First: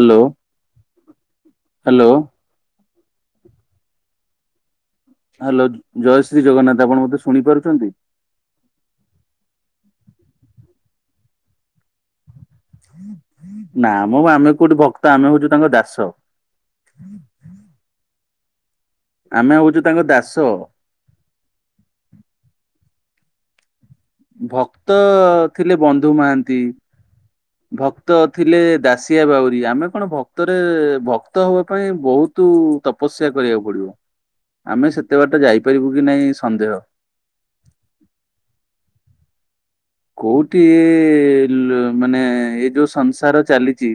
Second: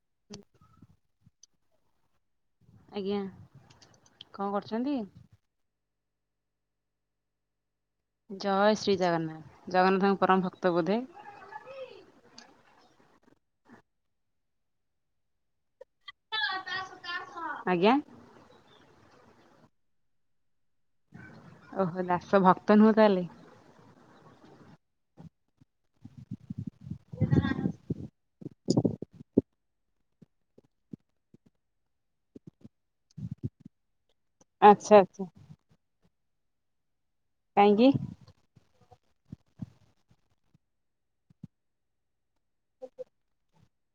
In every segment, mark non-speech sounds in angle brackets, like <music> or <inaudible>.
Hello hello. ଆଜ୍ଞା କଣ କରୁଚନ୍ତି? ହାଲୋ ଜୟ ଶ୍ରୀ ଜଗନ୍ନାଥ ଆପଣ ମତେ ଶୁଣି ପାରୁଚନ୍ତି? ଜୟ ଶ୍ରୀ ଜଗନ୍ନାଥ ଜଗନ୍ନାଥଙ୍କ ପରମ ଭକ୍ତ ବୋଧେ? ନା ମ ଆମେ କୋଉଠି ଭକ୍ତ ଆମେ ହଉଚୁ ତାଙ୍କ ଦାସ। ଆଜ୍ଞା। ଆମେ ହଉଚୁ ତାଙ୍କ ଦାସ। ଓହୋ ଦାସ ଭକ୍ତ ନୁହଁ ତାହେଲେ? ଭକ୍ତ ଥିଲେ ବନ୍ଧୁ ମହାନ୍ତି। ଭକ୍ତ ଥିଲେ ଦାଶିଆ ବାଉରୀ ଆମେ କଣ ଭକ୍ତରେ ଭକ୍ତ ହବା ପାଇଁ ବହୁତ୍ ତୁ ତପସ୍ୟା କରିବାକୁ ପଡ଼ିବ ଆମେ ଆଚ୍ଛା ଆଚ୍ଛା ସେତେବାଟ ଯାଇପାରିବୁ କି ନାଇଁ ସନ୍ଦେହ। କାହିଁକି? କୋଉଠି ଲୋ ଏ ମାନେ ଏ ଯୋଉ ସଂସାର ଚାଲିଚି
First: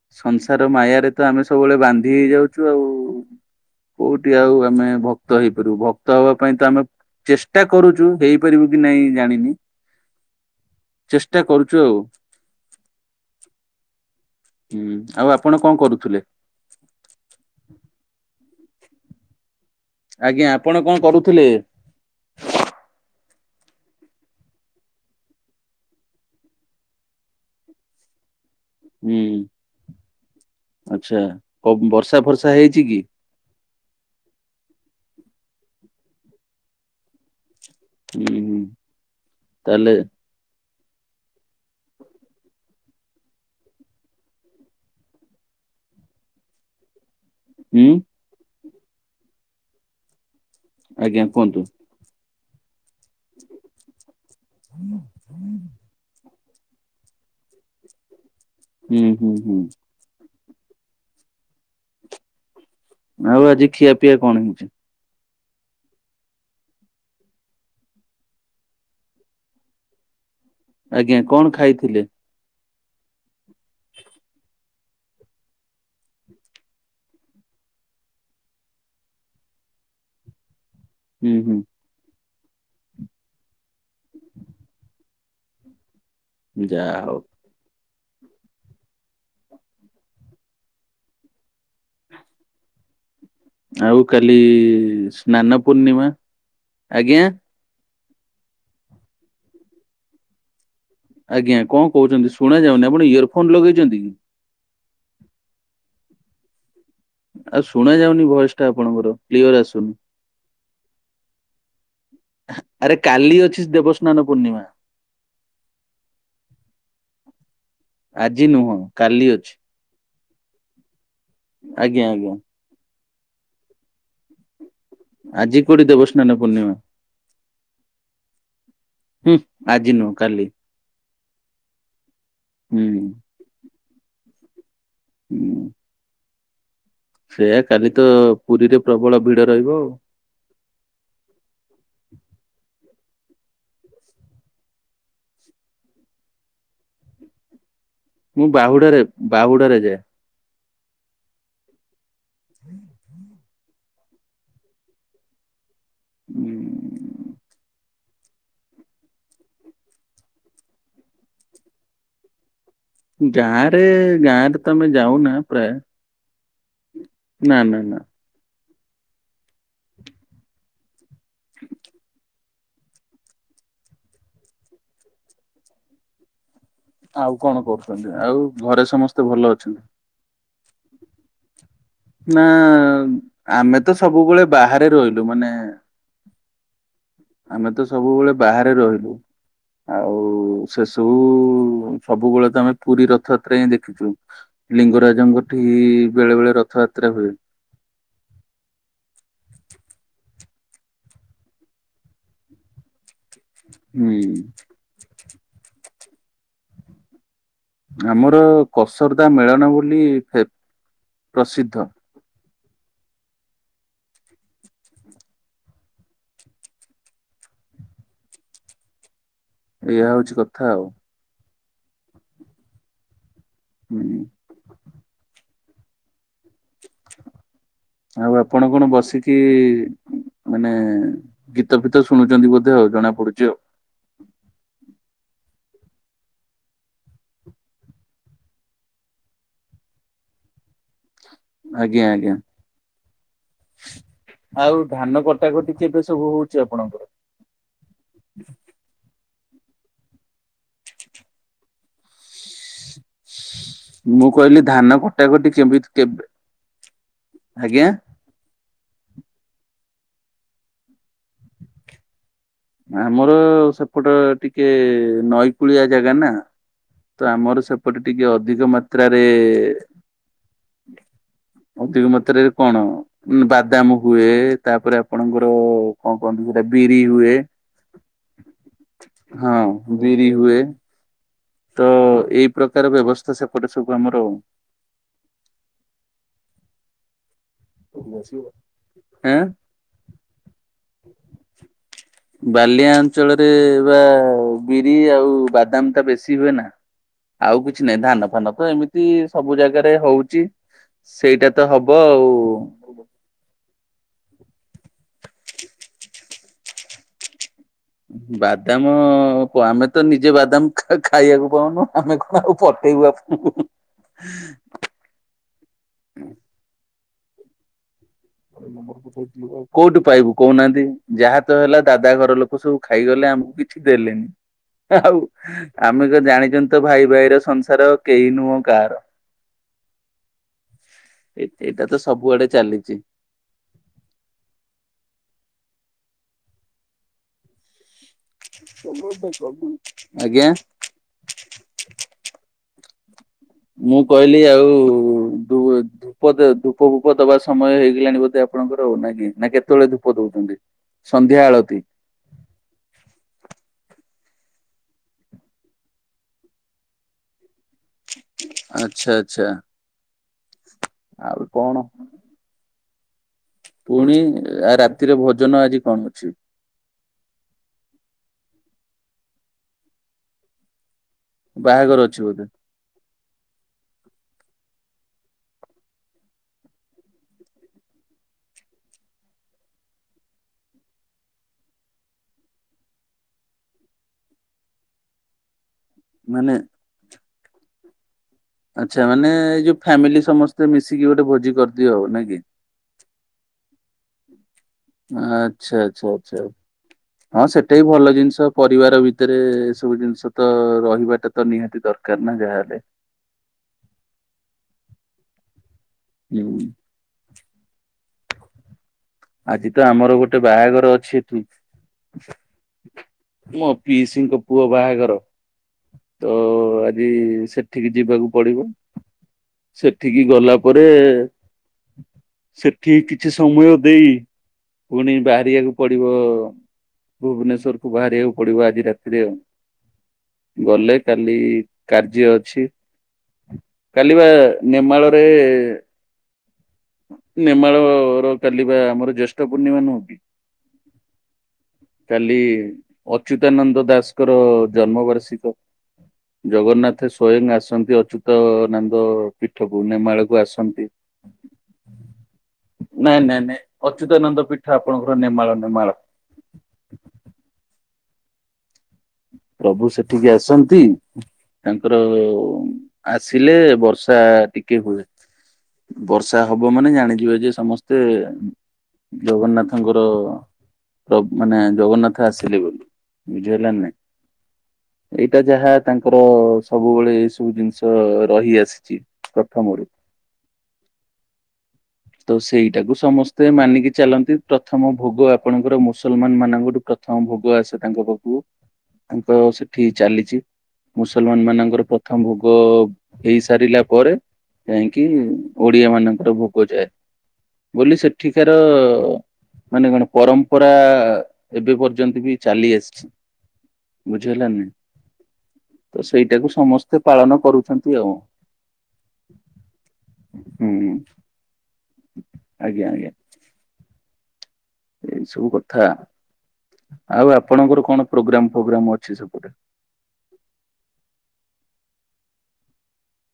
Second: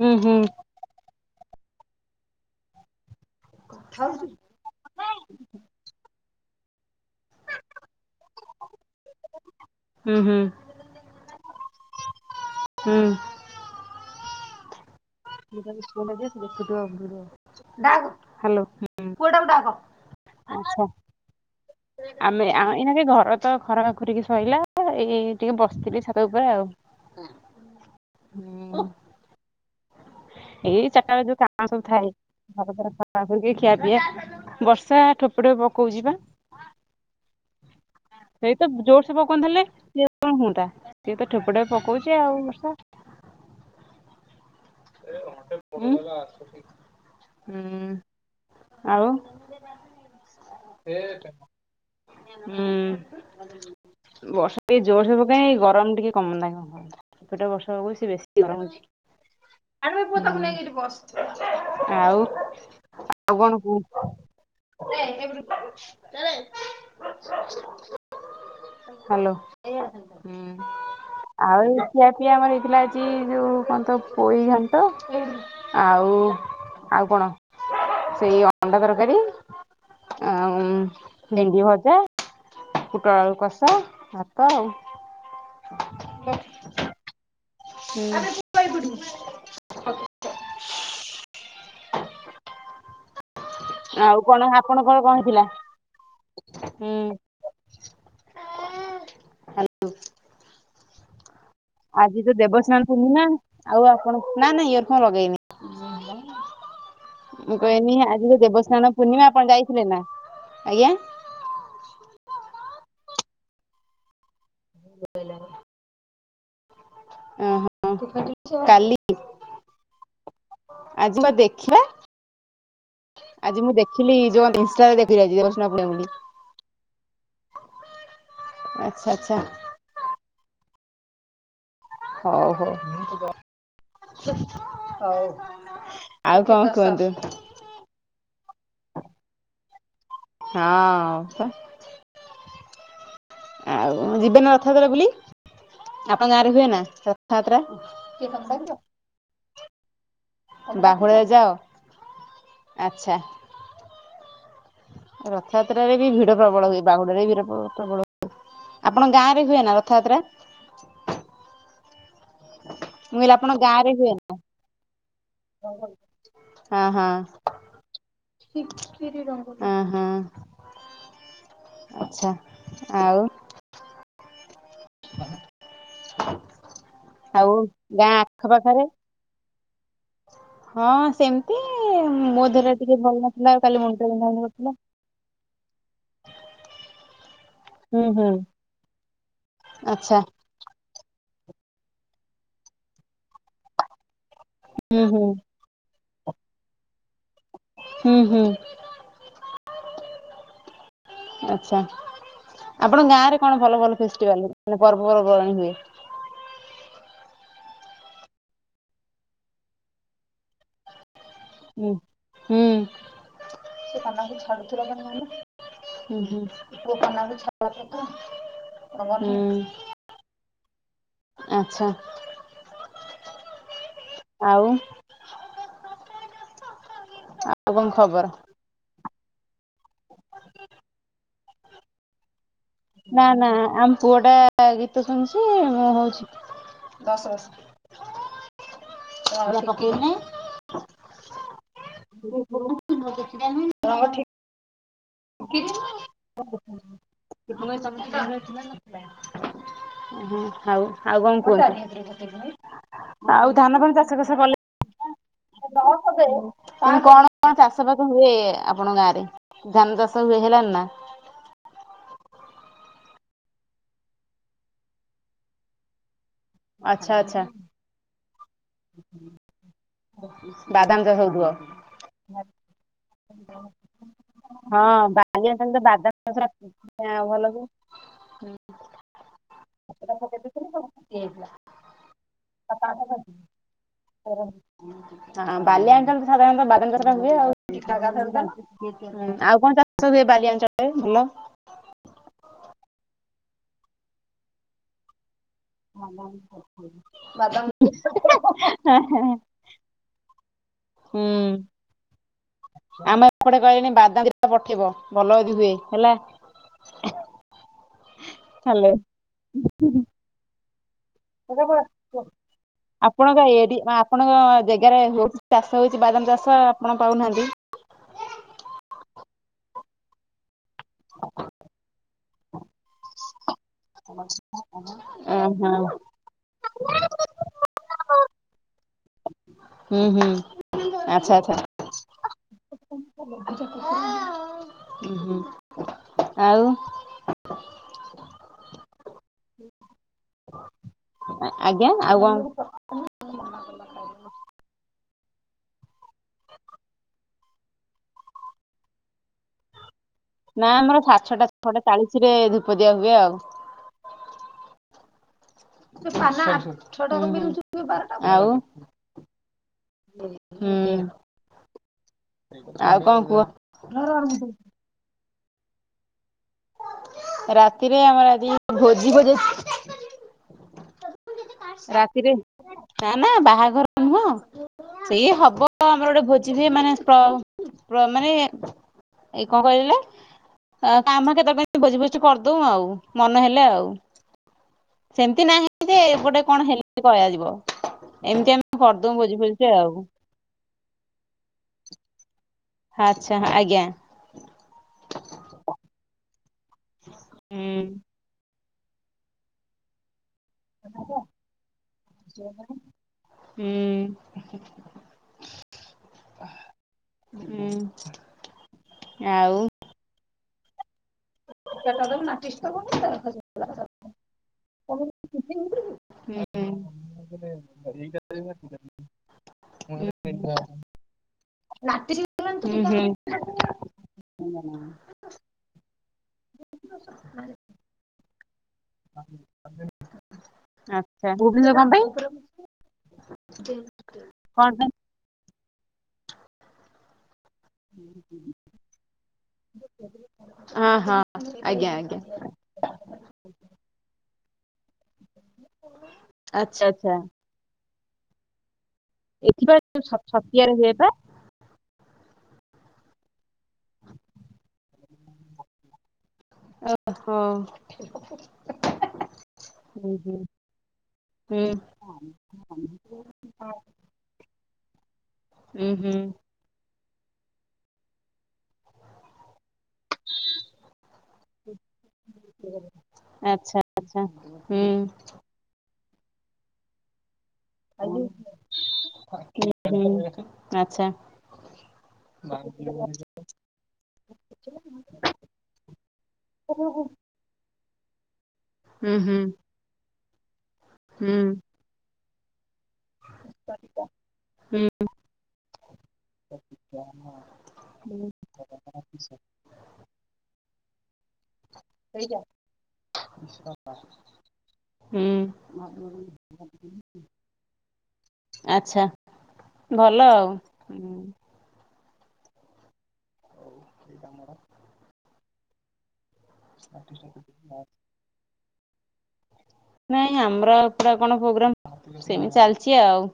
ହୁଁ ହୁଁ। ସଂସାର ମାୟାରେ ତ ଆମେ ସବୁବେଳେ ବାନ୍ଧି ହେଇଯାଉଚୁ ଆଉ। କୋଉଠି ଆଉ ଆମେ ଭ ରହିପାରିବୁ ଭକ୍ତ ହବା ପାଇଁ ତ ଆମେ ଚେଷ୍ଟା କରୁଚୁ ହେଇପାରିବୁ କି ନାଇଁ ଜାଣିନି। ହୁଁ ହୁଁ। ଚେଷ୍ଟା କରୁଚୁ ଆଉ। ହୁଁ। ହୁଁ ଆଉ ଆପ ହଲୋ ହୁଁ। ଆଜ୍ଞା ଆପଣ କଣ କରୁଥିଲେ? ଆମେ ଆ ଏଇନାକେ ଘର ତ ଖରକା ଖୁରୁକି ସଇିଲା ଏଇ ଟିକେ ବସିଥିଲି ଛାତ ଉପରେ ଆଉ। ହୁଁ। ହୁଁ ଏଇ ଚାରିଟା ଆଚ୍ଛା କ ବର୍ଷା ଫର୍ଷା ହେଇଚି କି? ଖରୁକି ଖିଆ ପିଆ ବର୍ଷା ଠୋପେ ଠୋପେ ପକଉଚି ବା। ହୁଁ ସେଇ ହୁଁ ତ ଜୋରସେ ପକୁଅନ୍ତେ ହେଲେ ତାହେଲେ ସିଏ କଣ ହୁଅନ୍ତା ସିଏ ତ ଠୋପ ଠୋପେ ପକୋଉଚି ଆଉ ବର୍ଷା। ହୁଁ ହୁଁ ଆଉ ହୁଁ ଆଜ୍ଞା କୁହନ୍ତୁ। ବର୍ଷା ଏ ଜୋରସୋ ପକାଇ ଗରମ ଟିକେ କମତା ପେଟ ବର୍ଷ ହେବାକୁ ସେ ବେଶୀ ଗରମ ହେଉଛି। ହୁଁ ହୁଁ ହୁଁ ଆଉ ଆଉ ଆଉ କଣ ଆଜି କହୁ <inaudible> ଖିଆ ପିଆ କଣ ହେଇଛି? ହ୍ୟାଲୋ ହୁଁ ଆଜ୍ଞା କଣ ଆଉ ଏ ଖାଇଥିଲେ? ଖିଆ ପିଆ ଆମର ହେଇଥିଲା ଆଜି ଯୋଉ କହନ୍ତି ତ ପୋଇ ଘା ଆଉ ଆଉ କଣ ସେଇ ଅଣ୍ଡା ତରକାରୀ ଆ ହୁଁ ହୁଁ ଭେଣ୍ଡି ଭଜା କୁଟଳଳୁ କଷ ଭାତ ଆଉ ଯା ହଉ <inaudible> ଆଉ କାଲି କଣ ଆପଣଙ୍କର କଣ ହେଇଥିଲା? ସ୍ନାନ ପୂର୍ଣ୍ଣିମା ଆଜ୍ଞା ଆଜ୍ଞା କଣ ଆଜି କହୁଛନ୍ତି ଶୁଣା ଯାଉନି ଆପଣ ଇୟର ଫୋନ ଲଗେଇଛନ୍ତି କି ନାଇ ନାଇ ଇଅର ଫୋନ ଲଗେଇନି। ମୁଁ ଆଉ ଶୁଣା କହନି ଯାଉନି ଆଜି ତ ଭଏସ ଟା ଦେବସ୍ନାନ ଆପଣଙ୍କର ପୂର୍ଣ୍ଣିମା ଆପଣ କ୍ଲିୟର ଯାଇଥିଲେ ଆସୁନି। ନା ଆଜ୍ଞା ଆରେ କାଲି ଅଛି ଦେବସ୍ନାନ ପୂର୍ଣ୍ଣିମା <inaudible> ଓହୋ ଆଜି ନୁହଁ କାଲି ଅଛି। ଆଜି ପା ଦେଖିବା। ଆଜ୍ଞା ଆଜ୍ଞା ଆଜି ମୁଁ ଦେଖିଲି ଯୋଉ ଇନାରେ ଦେଖି ଆଜି କୋଠି ଦେବ ସ୍ନାନ ପୂର୍ଣ୍ଣିମା ଆଚ୍ଛା ଆଚ୍ଛା। ହୁଁ ଆଜି ନୁହଁ କାଲି। ହଉ ହଉ ହୁଁ ହଉ ଆଉ କଣ କୁହନ୍ତୁ ସେଇୟା କାଲି ତ ପୁରୀରେ ପ୍ରବଳ ଭିଡ ରହିବ ଆଉ। ହଁ ଆଉ ଯିବେ ନା ରଥଯାତ୍ରା ବୁଲି ଆପଣଙ୍କ ଗାଁ ରେ ହୁଏ ନା ରଥଯାତ୍ରା ମୁଁ ବାହୁଡାରେ ବାହୁଡାରେ ଯାଏ। ବାହୁଡ଼ାରେ ଯାଅ। ଆଚ୍ଛା ରଥଯାତ୍ରାରେ ବି ଭିଡ ଉଁ, ପ୍ରବଳ ହୁଏ ବାହୁଡାରେରେ ଭିଡ଼ ପ୍ରବଳ ହଏ ଆପଣଙ୍କ ଗାଁ ରେ ହୁଏ ନା ରଥଯାତ୍ରା ମୁଁ କହିଲି ଆପଣଙ୍କ ଗାଁରେ ହୁଏନ। ଗାଁରେ ତ ଆମେ ଯାଉନା ପ୍ରାୟ ହଁ ହଁ ନା ନା ନା ଅଁ ହଁ ଆଚ୍ଛା ଆଉ <inaudible> ଆଉ କଣ ଗାଁ କରୁଛନ୍ତି ଆଉ ଆଖପାଖରେ? ଘରେ ସମସ୍ତେ ଭଲ ଅଛନ୍ତି ହଁ ସେମିତି ନା ମୋ ଦେହଟା ଟିକେ ଭଲ ନଥିଲା। ଆଉ ଆମେ କାଲି ତ ମୁଣ୍ଡବିନ୍ଧା ସବୁବେଳେ କରିଥିଲା। ବାହାରେ ରହିଲୁ ମାନେ ଆମେ ତ ହୁଁ ହୁଁ ସବୁବେଳେ ବାହାରେ ରହିଲୁ ଆଉ ଆଚ୍ଛା ସେସବୁ ସବୁବେଳେ ତ ଆମେ ପୁରୀ ରଥଯାତ୍ରା ହିଁ ଦେଖିଛୁ ହୁଁ ହୁଁ ଲିଙ୍ଗରାଜଙ୍କଠି ବେଳେ ବେଳେ ରଥଯାତ୍ରା ହୁଏ। ହୁଁ ହୁଁ ଆଛା ଆପଣଙ୍କ ଗାଁରେ କଣ ଭଲ ଭଲ ହୁଁ ଫେଷ୍ଟିଭାଲ ମାନେ ପର୍ବପର୍ବବାଣିୀ ହୁଏ ଆମର କସରଦା ମେଳନ ବୋଲି ପ୍ରସିଦ୍ଧ। ହୁଁ ହୁଁ ସେ କାନକୁ ଛାଡ଼ୁଥିଲ ଲ ମାନ ହୁଁ ହୁଁୁଅଖାନ ବି ଛ <inaudible> ଏଇଆ ହଉଚି କଥା ଆଉ। ଆଚ୍ଛା। ହୁଁ ଆଉ ଆଉ କଣ ଆଉ ଖବର? ଆପଣ କଣ ବସିକି ମାନେ ଗୀ ଗୀତ ଫିତ ଶୁଣୁଚନ୍ତି ବୋଧେ ଆଉ ଜଣାପଡୁଚି ଆଉ। ଆ ଆମ ପୁଅଟା ଗୀତ ଶୁଣୁଚି ମୁଁ ହଉଛି। <unintelligible> ଚାଉଳ ପକେଇନି। ଆଜ୍ଞା ଆଜ୍ଞା <unintelligible> ଆଉ ଧାନ କଟାକଟି କେବେ ସବୁ ହଉଚି ଆପଣଙ୍କର? <unintelligible> ଆଉ ଆଉ କଣ କୁହନ୍ତୁ। ଆଉ ଧାନ ଫାନ ଚାଷ ମୁଁ ଫାଷ କଲେ କହିଲି ଧାନ କଟାକଟିି କଣ କଣ ଆଜ୍ଞା ଚାଷବାସ ହୁଏ ଆପଣଙ୍କ ଗାଁରେ? ଧାନ ଚାଷ ହୁଏ ହେଲାନି ନା? ଆମର ସେପଟ ଟିକେ ନଈକୂଳିଆ ଜାଗା ନା। ଆଚ୍ଛା ତ ଆଚ୍ଛା ଆମର ସେପଟେ ଟିକେ ଅଧିକ ମାତ୍ରାରେ ବାଦାମ ଚାଷ ହଉଥିବ। <unintelligible> କଣ? ବାଦାମ ହୁଏ। ହଁ ତାପରେ ବାଲି ଆପଣଙ୍କର ଅଞ୍ଚଳ କଣ କୁହନ୍ତି ସେଟା ବିରି ହୁଏ। ହୁଁ ହଁ ବିରି ହୁଏ। <unintelligible> ତ ଏଇ ପ୍ରକାର ବ୍ୟବସ୍ଥା ସେପଟେ ସବୁ ଆମର। ହଁ ବାଲିଆ ଅଞ୍ଚଳ ତ ସାଧାରଣତଃ ବାଦାମ ଚାଷ ଟା ହୁଏ ଆଉ। ଆଉ କଣ ଚାଷ ହୁଏ ବାଲିଆ ଅଞ୍ଚଳରେ ଭଲ? ବାଲିଆ ଅଞ୍ଚଳରେ ବା ବିରି ଆଉ ବାଦ ବାଦାମ୍ ଟା ବେଶି ହୁଏ ନା। ଆଉ କିଛି ନାହିଁ। ଧାନ ଫାନ ତ ଏମିତି ସବୁ ଜାଗାରେ ହଉଚି। ହୁଁ ସେଇଟା ତ ହବ ଆଉ। ଆମ ଏପଟେ କହିଲେଣି ବାଦାମ ଦିଟା ପଠେଇବ ଭଲ ଯଦି ହୁଏ ହେଲା। ବାଦାମ ହ୍ୟାଲୋ। ଆମେ ତ ନିଜେ ବାଦାମ୍ ଖା ଖାଇବାକୁ ପାଉନୁ। ଆମେ କଣ ଆଉ ପଠେଇବୁ ଆପଣଙ୍କୁ। ସେ ଜେଗା ରେ ହଉ ଚାଷ ହଉଚି ବାଦାମ ଚାଷ ଆପଣ ପାଉନାହାନ୍ତି। <unintelligible> କୋଉଠୁ ପାଇବୁ କହୁନାହାନ୍ତି। ଯାହା ତ ହେଲା ଦାଦା ଘର ଲୋକ ସବୁ ଖାଇଗଲେ। ଆମକୁ କି ଛି ଦେଲେନି। ଆଉ ଓହୋ ଆମେ ତ ଜାଣିଚନ୍ତି ତ ଭାଇ ଭାଇ ର ସଂସାର କେହି ନୁହଁ କାହାର। ହୁଁ ହୁଁ ଆଚ୍ଛା ଏ ଆଚ୍ଛା ଏଇଟା ତ ସବୁଆଡେ ଚାଲିଚି। <unintelligible> ଆଉ ଆଜ୍ଞା। ଆଜ୍ଞା ଆଉ କଣ ମୁଁ କହିଲି ଆଉ ଦୁ ଧୂପ ଦେ ଧୂପ ଫୁପ ଦବା ସେ ସମୟ ହେଇଗଲାଣି ବୋଧେ ଆପଣଙ୍କର ଆଉ ନା କି। ନା କେତେବେଳେ ଧୂପ ଦଉଛନ୍ତି? ନା ଆମର ସାଢେ ସନ୍ଧ୍ୟା ଛଅଟା ଛଅଟା ଆଳତି ଚାଳିଶ ରେ ଧୂପଦିଆ ହୁଏ ଆଉ। <unintelligible> ଆଉ ଆଚ୍ଛା ଆଚ୍ଛା ହୁଁ। ଆଉ କଣ କୁହ? ପୁଣି ଆ ରାତିରେ ଭୋଜନ ଆଜି କଣ ଅଛି? ରାତିରେ ଆମର ଆଜି ଭୋଜି ଫୋଜି ବାହାଘର ଅଛି ରାତିରେ, ବୋଧେ ନା ନା ବାହାଘର ନୁହଁ ସେଇ ହବ ଆମର ଗୋଟେ ଭୋଜିଟିଏ ପ୍ର ମାନେ ପ୍ର ମାନେ ଏଇ କଣ କହିଲେ? କାମ କେତେବେଳେ ଭୋଜି ଭୋଜି କରିଦଉ ଆଉ ମନ ହେଲେ ଆଉ। ସେମତି ନାହିଁ ଯେ ଗୋଟେ ମାନେ କଣ ହେଲେ କୟା ଯିବ ଏମତି ଏତି ଆଚ୍ଛା ମାନେ ଏଇ ଯୋଉ ଫ୍ୟାମିଲି ସମସ୍ତେ ମିଶିକି ଗୋଟେ ଭୋଜି କରିଦିଅ ଆଉ ନା କି? ଆଚ୍ଛା, ଆଜ୍ଞା। ଆଚ୍ଛା ଆଚ୍ଛା ଆଚ୍ଛା। ହଁ ହୁଁ ସେଟା ବି ଭଲ ଜିନିଷ। ପରିବାର ଭିତେରେ ଏସବୁ ଜିନିଷ ତ ରହିବାଟା ତ ନିହାତି ଦରକାର ନା ଯାହାହେଲେ। ହୁଁ। ହୁଁ। ହୁଁ। ଆଉ ଆଜି ତ ଆମର ଗୋଟେ ବାହାଘର ଅଛି। ହୁଁ। ମୋ ପିଇସିଙ୍କ ପୁଅ ବାହାଘର ତ ହୁଁ ଆଜି ସେଠିକି ଯିବାକୁ ପଡିବ। ସେଠିକି ଗଲା ପରେ, ହୁଁ ସେଠି କି ହୁଁ କିଛି ସମୟ ଦେଇ, ପୁଣି ବାହାରିଆକୁ ପଡିବ, ଭୁବନେଶ୍ଵରକୁ ବାହାରିଆକୁ ପଡିବ ଆଜି ରାତିରେ ଆଉ। ଗଲେ କାଲି ଆଚ୍ଛା ଭୁବନେଶ୍ୱର କଣ ପାଇଁ କାର୍ଯ୍ୟ ଅଛି। କାଲିି ବା କଣ ପାଇଁ ନେମାଳରେ ନେମାଳର କାଲି ବା ଆମର ଜ୍ୟେଷ୍ଠ ପୂର୍ଣ୍ଣିମା ନୁହଁ କି? ହଁ ଆଜ୍ଞା, କାଲି ଆଜ୍ଞା। ଅଚ୍ୟୁତାନନ୍ଦ ଦାସଙ୍କର ଜନ୍ମ ବାର୍ଷିକ। ଆଚ୍ଛା ଜଗନ୍ନାଥ ଆଚ୍ଛା ସ୍ଵୟଂ ଆସନ୍ତି ଅଚ୍ୟୁତ ନନ୍ଦ ଏଠି ବା ପୀଠକୁ, ଛ ନେମାଳକୁ ଛତିଆରେ ଆସନ୍ତି। ହୁଏ ପା। ନାଇଁ, ନାଇଁ, ନାଇଁ, ଅଚ୍ୟୁତାନନ୍ଦ ପୀଠ ଆପଣଙ୍କର ନେମାଳ, ନେମାଳ। ଓ ହଁ। ପ୍ରଭୁ ହୁଁ ସେଠିକି ହୁଁ ଆସନ୍ତି ହୁଁ ତାଙ୍କର ଆସିଲେ, ବର୍ଷା ଟିକେ ହୁଏ। ହୁଁ ହୁଁ। ବର୍ଷା ହବ ମାନେ ଜାଣିଯିବେ ଯେ ସମସ୍ତେ ଜଗନ୍ନାଥଙ୍କର ମାନେ ଜଗନ୍ନାଥ ଆସିଲେ ବୋଲି। ବୁଝି ହେଲା ନା ନାଇଁ? ହଁ, ହୁଁ। ଏଇଟା ଯାହା ତାଙ୍କର ସବୁବେଳେ ଏଇ ସବୁ ଜିନିଷ ଷ ରହି ଆସିଛି, ପ୍ରଥମରୁ। ହଁ। ତ ସେଇଟାକୁ ସମସ୍ତେ ମାନିକି ଚାଲନ୍ତି। ପ୍ରଥମ ଭୋଗ ଆପଣଙ୍କର ମୁସଲମାନମାନଙ୍କଠୁ ପ୍ର ଥମ ଭୋଗ ଆସେ ତାଙ୍କ ପାଖକୁ। ହୁଁ ତାଙ୍କ ହୁଁ ସେଠି ଚାଲିଛି। ହୁଁ ମୁସଲମାନମାନଙ୍କର ପ୍ରଥମ ଭୋଗ ହେଇସାରିଲା ପରେ ହୁଁ ଯାଇଁକି, ଓଡିଆମାନଙ୍କର ଭୋଗ ଯାଏ। ବୋଲି ସେଠିକାର ମାନେ କଣ ପରମ୍ପରା ଏବେ ପର୍ଯ୍ୟନ୍ତ ବି ଚାଲି ଆସିଛି। <inaudible> ବୁଝି ହେଲା ନାଇଁ? ହୁଁ ତ ସେଇଟାକୁ ସମସ୍ତେ ପାଳନ କରୁଛନ୍ତି ଆଉ। ଆଚ୍ଛା, ଭଲ ଆଉ ହୁଁ। ଆଜ୍ଞା ଆଜ୍ଞା। <inaudible> ଏଇ ସବୁ କଥା ଆଉ ଆପଣଙ୍କର କଣ ପ୍ରୋଗ୍ରାମ ଫୋଗ୍ରାମ ଅଛି ସେପଟେ। ନାଇଁ ଆମର ଏ ପୁରା କଣ ପ୍ରୋଗ୍ରାମ ସେମିତି ଚାଲିଚି ଆଉ।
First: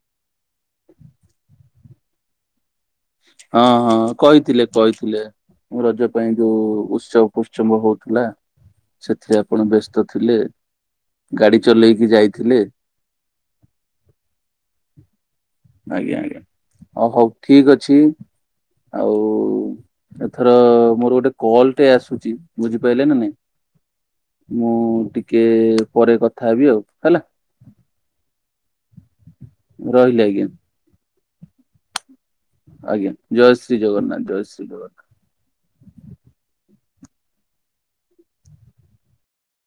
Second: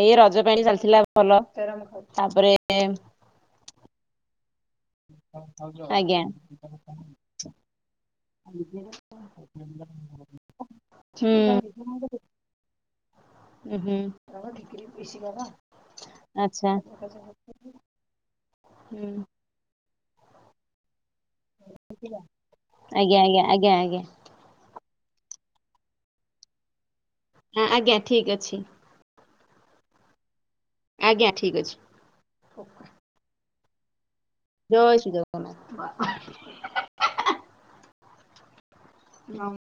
ଏଇ ରଜ ପାଇଁ ଚାଲିଥିଲା ଭଲ ତାପରେ--' ହଁ ହଁ କହିଥିଲେ। କହିଥିଲେ ରଜ ଆଜ୍ଞା ପାଇଁ ଯୋଉ ଉତ୍ସବ ଫୁସ୍ଚବ ହୋଉଥିଲା। <inaudible> ଗାଡି ଚଲେଇକି ଉ ଯାଇଥିଲେ। ହୁଁ ଆଜ୍ଞା ଆଜ୍ଞା ଆଚ୍ଛା। ହଉ ହଉ <unintelligible> ହୁଁ ଆଉ ଏଥର ମୋର ଗୋଟେ କଲ ଟେ ଆସୁଚି ବୁଝିପାଇଲେ ନା ଆଜ୍ଞା ନାଇଁ। ଆଜ୍ଞା ଆଜ୍ଞା ଆଜ୍ଞା ମୁଁ ଟିକେ ପରେ କଥା ହେବି ଆଉ ହେଲା। ହଁ ଆଜ୍ଞା ଠିକ୍ ଅଛି। ରହିଲି ଆଜ୍ଞା। ଆଜ୍ଞା ଠିକ୍ ଅଛି। ଆଜ୍ଞା ଜୟଶ୍ରୀ ଜଗନ୍ନାଥ ଜୟଶ୍ରୀ। ଜୟ ଶ୍ରୀ ଜଗନାଥ। ହଁ।